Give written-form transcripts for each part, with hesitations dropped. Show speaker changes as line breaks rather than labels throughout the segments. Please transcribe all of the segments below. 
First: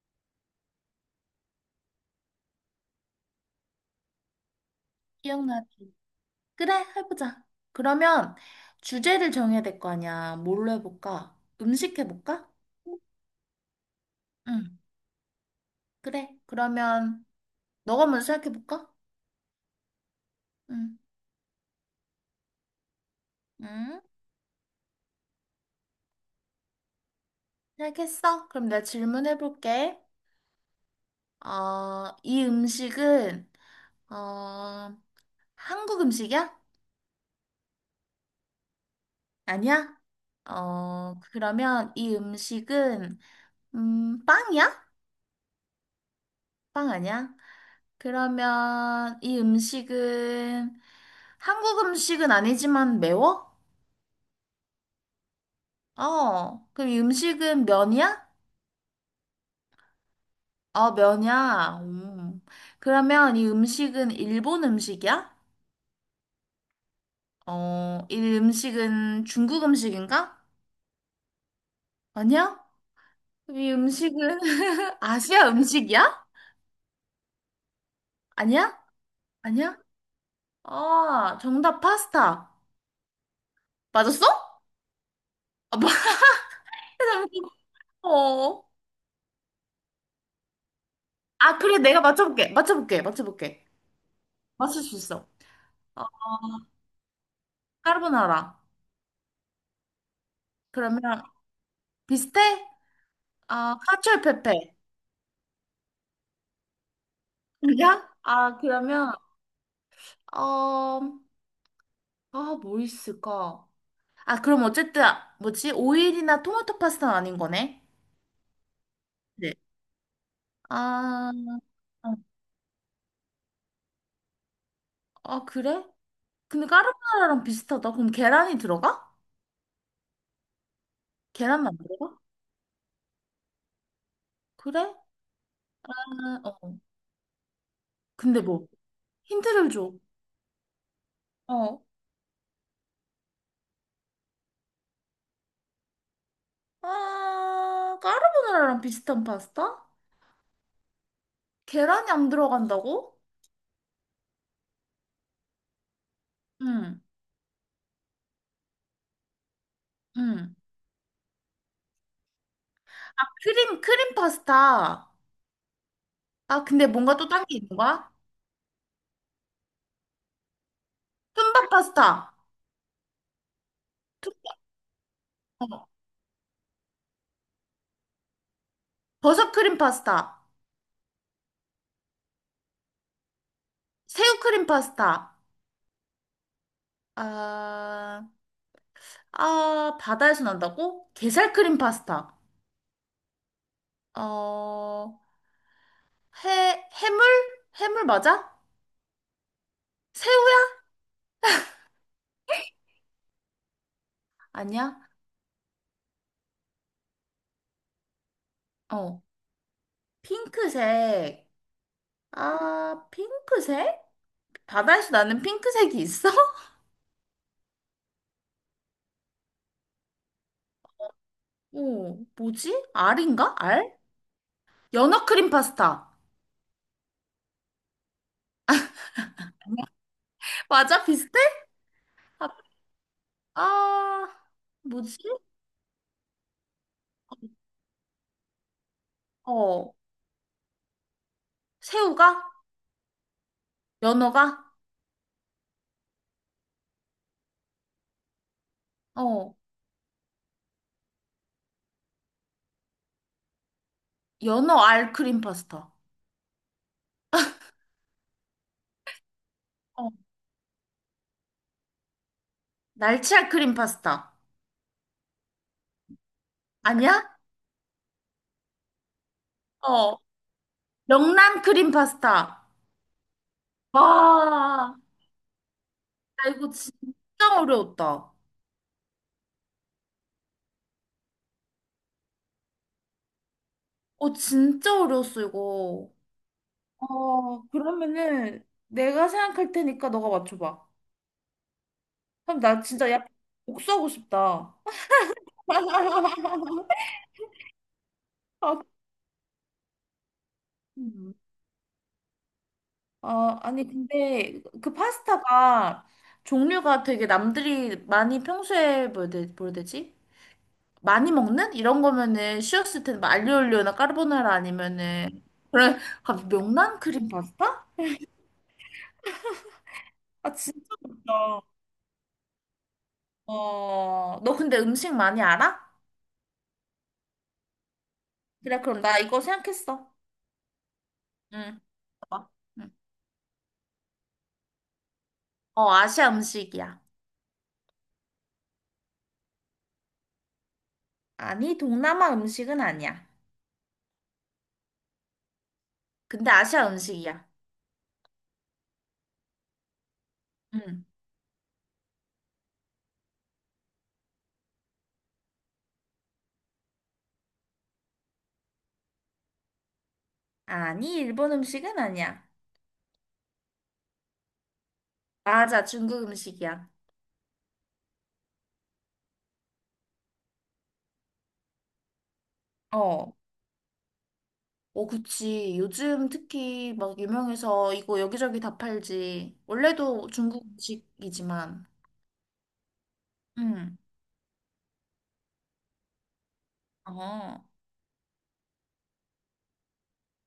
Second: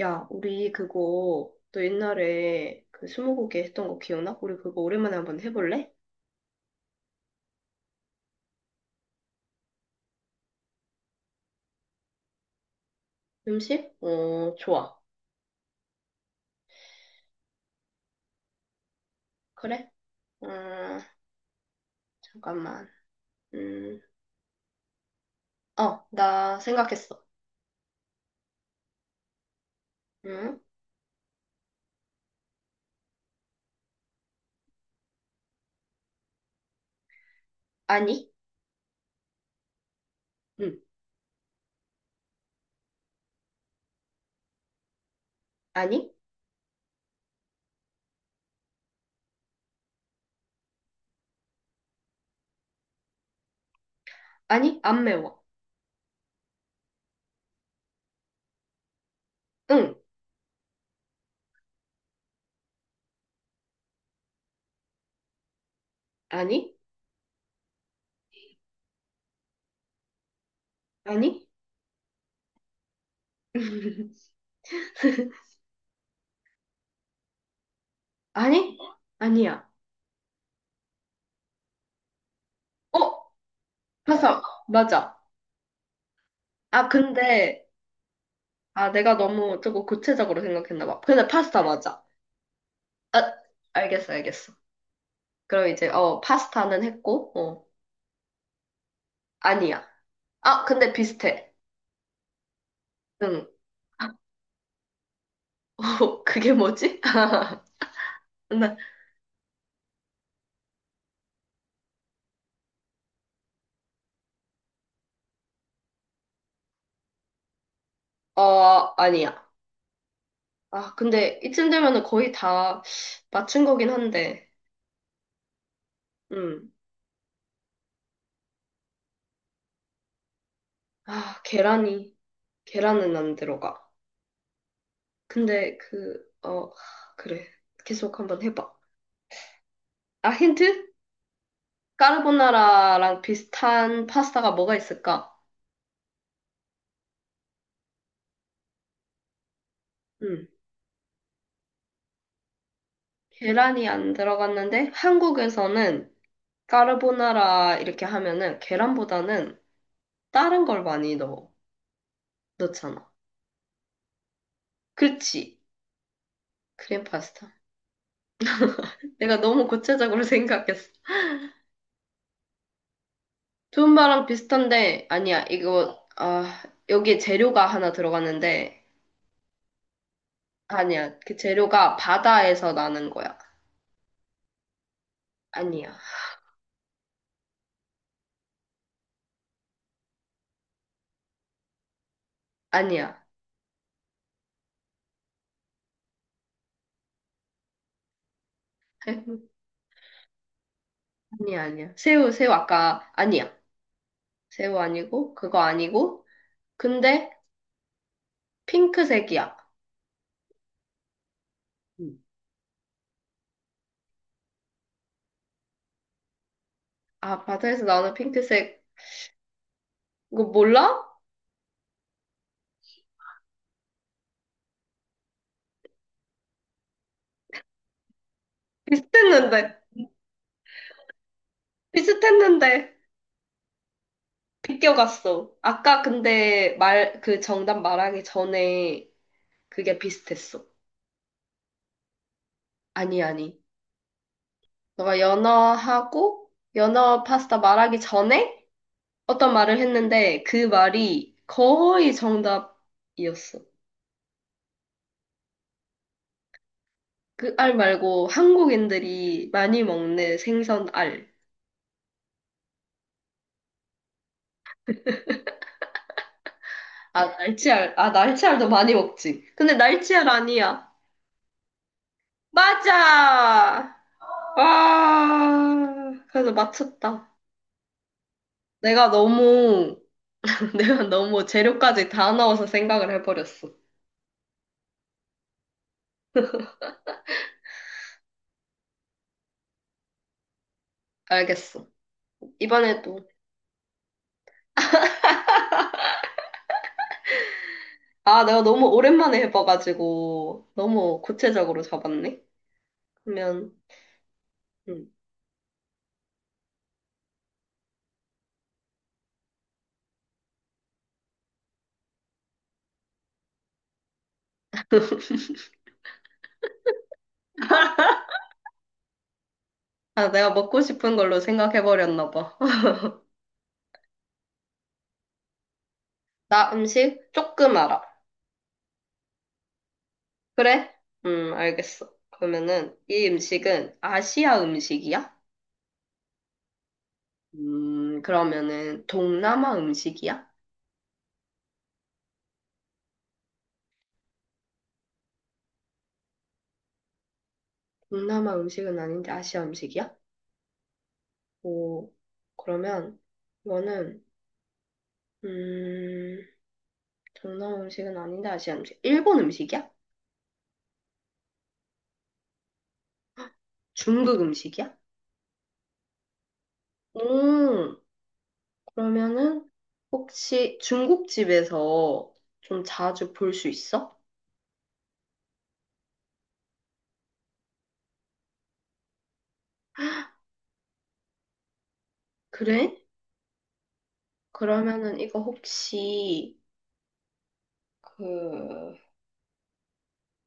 야, 우리 그거 너 옛날에 그 스무고개 했던 거 기억나? 우리 그거 오랜만에 한번 해볼래?
기억나지? 그래, 해보자. 그러면 주제를 정해야 될 거 아니야. 뭘로 해볼까? 음식 해볼까?
음식? 어,
응,
좋아.
그래. 그러면 너가 먼저 생각해볼까?
그래? 음,
응,
잠깐만. 음,
응,
나 생각했어.
생각했어. 그럼 내가 질문해볼게.
응?
이 음식은, 어, 한국 음식이야?
아니?
아니야?
응.
그러면 이 음식은, 빵이야?
아니?
빵 아니야? 그러면 이 음식은 한국 음식은 아니지만 매워?
아니? 안 매워.
그럼 이 음식은 면이야?
응.
면이야. 음. 그러면 이 음식은 일본 음식이야?
아니?
이 음식은 중국 음식인가?
아니?
아니야? 그럼 이 음식은 아시아 음식이야?
아니?
아니야?
아니야.
아니야? 아, 정답 파스타.
어? 파스타.
맞았어?
맞아.
아,
아, 근데,
어.
아, 내가 너무 조금 구체적으로 생각했나 봐. 근데
아,
파스타
그래, 내가
맞아.
맞춰볼게. 맞춰볼게.
아,
맞춰볼게.
알겠어, 알겠어.
맞출 수 있어.
그럼 이제,
어,
파스타는 했고,
까르보나라.
아니야. 아, 근데
그러면
비슷해.
비슷해?
응.
아, 카츄페페.
그게 뭐지?
아니야? 아,
나,
그러면 어, 아, 뭐 있을까? 아, 그럼 어쨌든 뭐지? 오일이나 토마토 파스타는 아닌 거네.
아니야.
네.
아,
아,
근데 이쯤 되면은
어,
거의 다 맞춘 거긴 한데,
아, 그래? 근데
음.
까르보나라랑 비슷하다. 그럼 계란이 들어가?
아,
계란은 안
계란이,
들어가?
계란은 안 들어가.
그래?
근데
아, 어.
그래. 계속
근데
한번
뭐
해봐.
힌트를 줘.
아, 힌트?
어.
까르보나라랑 비슷한 파스타가 뭐가 있을까?
아, 까르보나라랑 비슷한 파스타?
음.
계란이 안 들어간다고?
계란이 안 들어갔는데, 한국에서는
응.
까르보나라 이렇게 하면은 계란보다는
응.
다른 걸 많이 넣어. 넣잖아.
아, 크림 파스타.
그치?
아, 근데
크림
뭔가 또 딴
파스타.
게 있는 거야?
내가 너무 구체적으로 생각했어.
툰바 파스타.
두음바랑
툰,
비슷한데 아니야.
어,
이거 여기에 재료가 하나 들어갔는데
버섯 크림 파스타.
아니야. 그 재료가 바다에서 나는 거야.
새우 크림 파스타.
아니야.
아, 아, 바다에서 난다고? 게살 크림 파스타.
아니야.
어, 해물? 해물 맞아? 새우야?
아니야, 아니야. 새우, 새우 아까 아니야. 새우
아니야?
아니고 그거 아니고 근데
어,
핑크색이야.
핑크색.
음.
아, 핑크색? 바다에서 나는 핑크색이 있어?
아, 바다에서 나오는 핑크색 이거 몰라?
어, 뭐지? 알인가? 알? 연어 크림 파스타.
비슷했는데,
맞아? 비슷해?
비슷했는데,
아, 뭐지?
비껴갔어. 아까 근데 그 정답 말하기 전에
어,
그게 비슷했어.
새우가?
아니, 아니.
연어가?
너가 연어 파스타 말하기 전에 어떤
어,
말을 했는데 그 말이 거의 정답이었어.
연어 알크림 파스타.
그 알 말고 한국인들이 많이
어,
먹는 생선 알.
날치 알크림 파스타.
아,
아니야?
날치알. 아, 날치알도 많이 먹지. 근데
어,
날치알 아니야.
명란 크림 파스타.
맞아!
와,
아,
나
그래도
이거 진짜
맞췄다.
어려웠다.
내가 너무, 내가 너무 재료까지 다 넣어서 생각을 해버렸어.
진짜 어려웠어, 이거. 그러면은 내가 생각할 테니까 너가 맞춰봐.
알겠어.
그럼 나 진짜 약
이번에도.
복수하고 싶다.
아, 내가
아,
너무 오랜만에 해봐가지고, 너무
음.
구체적으로 잡았네?
아,
그러면,
아니, 근데 그
음.
파스타가 종류가 되게 남들이 많이 평소에 뭐라 해야 되지? 많이 먹는? 이런 거면은 쉬웠을 텐데, 뭐 알리올리오나 까르보나라 아니면은. 그래, 갑자기 명란 크림 파스타?
아, 내가
아, 진짜
먹고
있
싶은 걸로
다
생각해버렸나 봐.
너 근데 음식 많이 알아?
나 음식 조금 알아.
그래, 그럼 나 이거 생각했어.
그래?
응.
알겠어.
봐봐. 응.
그러면은, 이 음식은 아시아 음식이야?
아시아 음식이야.
그러면은, 동남아 음식이야?
아니, 동남아 음식은 아니야. 근데 아시아 음식이야.
동남아 음식은 아닌데 아시아 음식이야?
응.
오, 그러면 이거는 음, 동남아 음식은 아닌데 아시아 음식. 일본 음식이야?
아니, 일본 음식은 아니야.
중국 음식이야?
맞아, 중국 음식이야.
오, 그러면은 혹시 중국집에서 좀 자주
어.
볼 수 있어?
그치. 요즘 특히 막 유명해서 이거 여기저기 다 팔지. 원래도 중국 음식이지만.
그래?
응.
그러면은 이거 혹시
어.
그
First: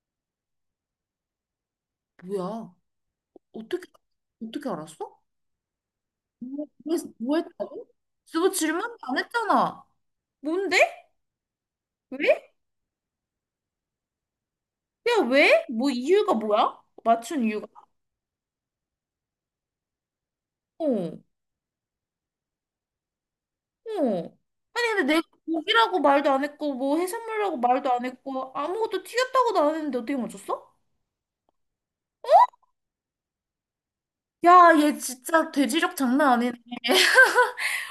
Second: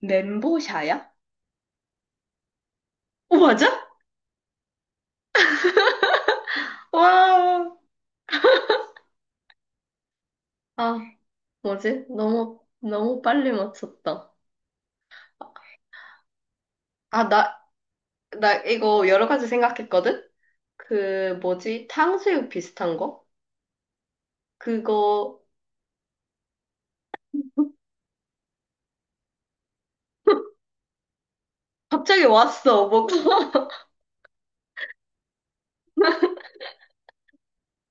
멘보샤야?
뭐야?
어, 맞아?
어떻게, 어떻게 알았어? 뭐
와,
했다고? 너 질문도 안 했잖아. 뭔데?
아, 뭐지?
왜?
너무 너무 빨리 맞췄다.
야, 왜? 뭐 이유가 뭐야?
아,
맞춘
나
이유가?
나 이거 여러 가지 생각했거든?
어.
그 뭐지? 탕수육 비슷한 거?
어. 아니,
그거
근데 내가 고기라고 말도 안 했고, 뭐 해산물이라고 말도 안 했고, 아무것도 튀겼다고도 안 했는데 어떻게 맞췄어?
갑자기 왔어. 뭐
야, 얘 진짜 돼지력 장난 아니네.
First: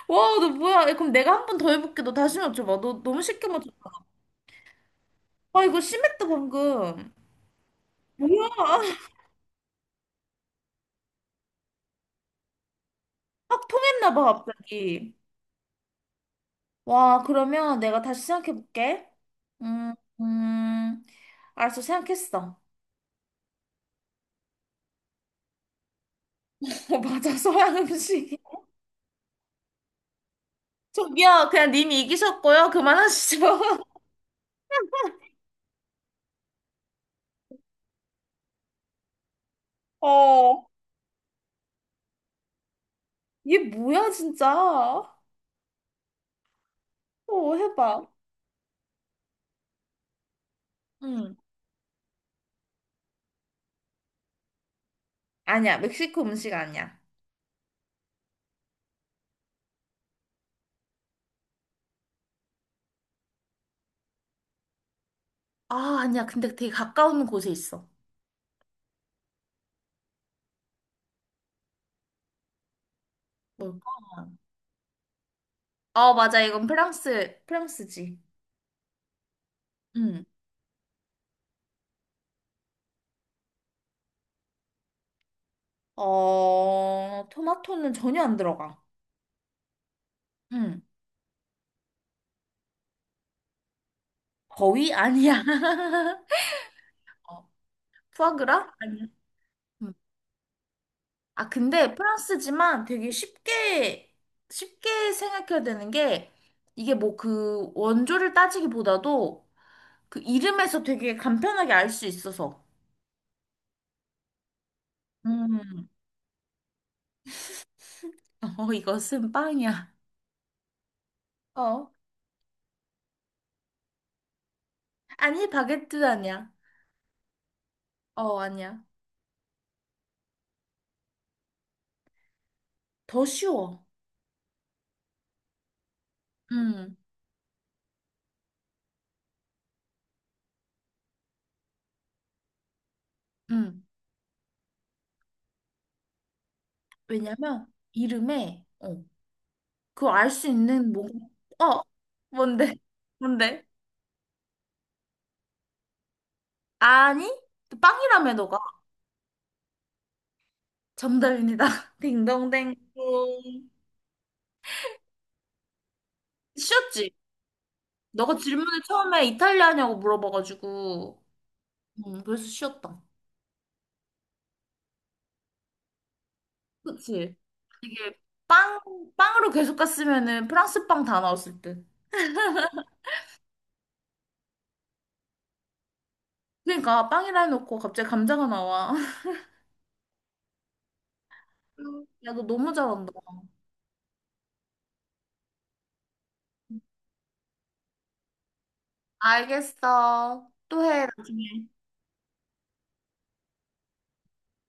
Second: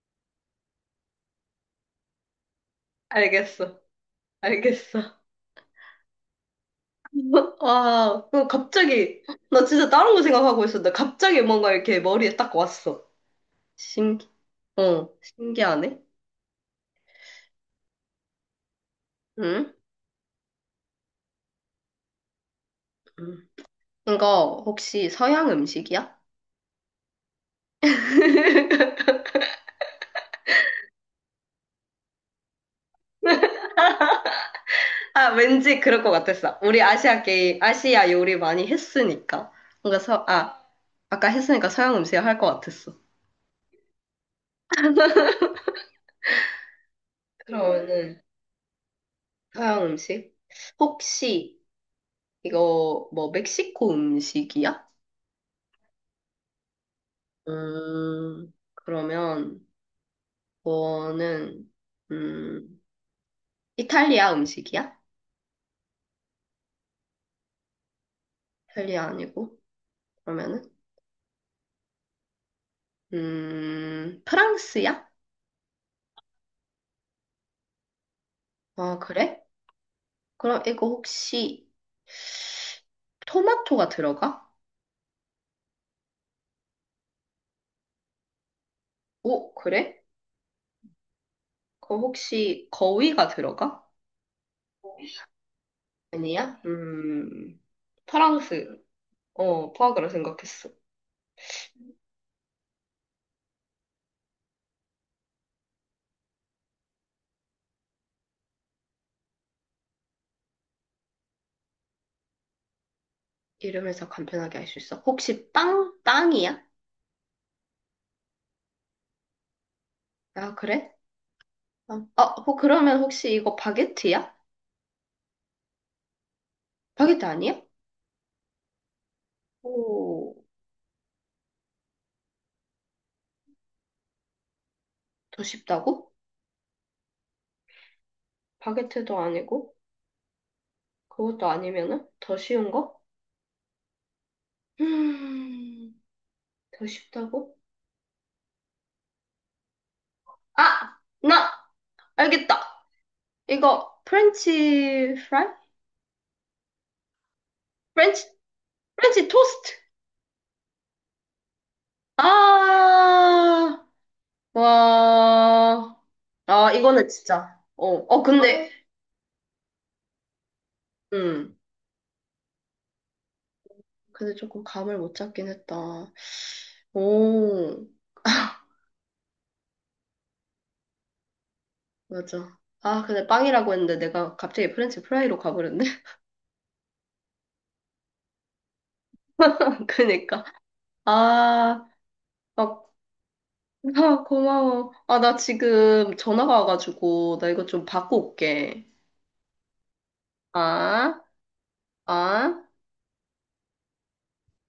와, 너 뭐야? 야, 그럼 내가 한 번 더 해볼게. 너 다시 맞춰봐. 너 너무 쉽게
알겠어. 알겠어.
와, 이거 심했다, 방금.
와, 그거
뭐야?
갑자기 나 진짜 다른 거 생각하고 있었는데 갑자기 뭔가 이렇게 머리에 딱 왔어.
확 통했나
신기,
봐, 갑자기.
신기하네.
와, 그러면 내가 다시 생각해볼게.
응?
음, 음. 알았어, 생각했어.
응. 이거 혹시 서양 음식이야?
어, 맞아, 서양 음식. 저기요, 그냥 님이 이기셨고요. 그만하시죠.
아, 왠지 그럴 것 같았어. 우리 아시아 요리 많이 했으니까. 뭔가
어.
아까 했으니까 서양 음식 할 것 같았어.
얘 뭐야, 진짜? 해봐.
그러면은, 서양 음식?
응.
혹시, 이거, 뭐, 멕시코 음식이야?
아니야, 멕시코 음식 아니야.
그러면, 뭐는, 음, 이탈리아 음식이야?
아, 아니야. 근데 되게 가까운 곳에 있어.
이탈리아 아니고, 그러면은,
뭘까?
프랑스야?
아, 맞아. 이건 프랑스, 프랑스지.
아, 그래?
응.
그럼 이거 혹시, 토마토가 들어가?
토마토는 전혀 안 들어가.
오, 그래?
응.
그 혹시 거위가 들어가?
거의 아니야.
아니야?
어, 푸아그라?
프랑스.
아니야.
어,
음.
포악으로 생각했어.
아, 근데 프랑스지만 되게 쉽게, 쉽게 생각해야 되는 게, 이게 뭐 그 원조를 따지기보다도 그 이름에서 되게 간편하게 알 수 있어서.
이름에서 간편하게 알 수 있어. 혹시
음.
빵? 빵이야?
이것은 빵이야.
아, 그래?
어.
빵. 그러면 혹시 이거 바게트야?
아니, 바게트 아니야.
바게트 아니야?
아니야.
오,
더 쉬워.
더 쉽다고?
응,
바게트도 아니고, 그것도 아니면은 더 쉬운 거?
음
음, 더 쉽다고?
왜냐면 이름에 그거 알 수 있는
아, 나
어, 뭔데?
알겠다.
뭔데?
이거 프렌치 프라이?
아니?
프렌치,
빵이라며 너가.
프렌치 토스트.
정답입니다. 딩동댕.
아, 와, 아, 이거는
쉬웠지?
진짜,
너가
근데,
질문을 처음에 이탈리아냐고
아,
물어봐가지고. 그래서 쉬웠다.
근데 조금 감을 못 잡긴 했다.
그치?
오,
이게 빵, 빵으로 계속 갔으면은 프랑스 빵 다 나왔을 듯.
맞아. 아, 근데 빵이라고 했는데 내가 갑자기 프렌치 프라이로 가버렸네.
그러니까 빵이라 해놓고 갑자기 감자가 나와.
그니까. 아,
야, 너 너무
막,
잘한다.
아, 고마워. 아, 나 지금 전화가 와가지고, 나 이거 좀 받고 올게.
알겠어. 또 해,
아,
나중에.
아.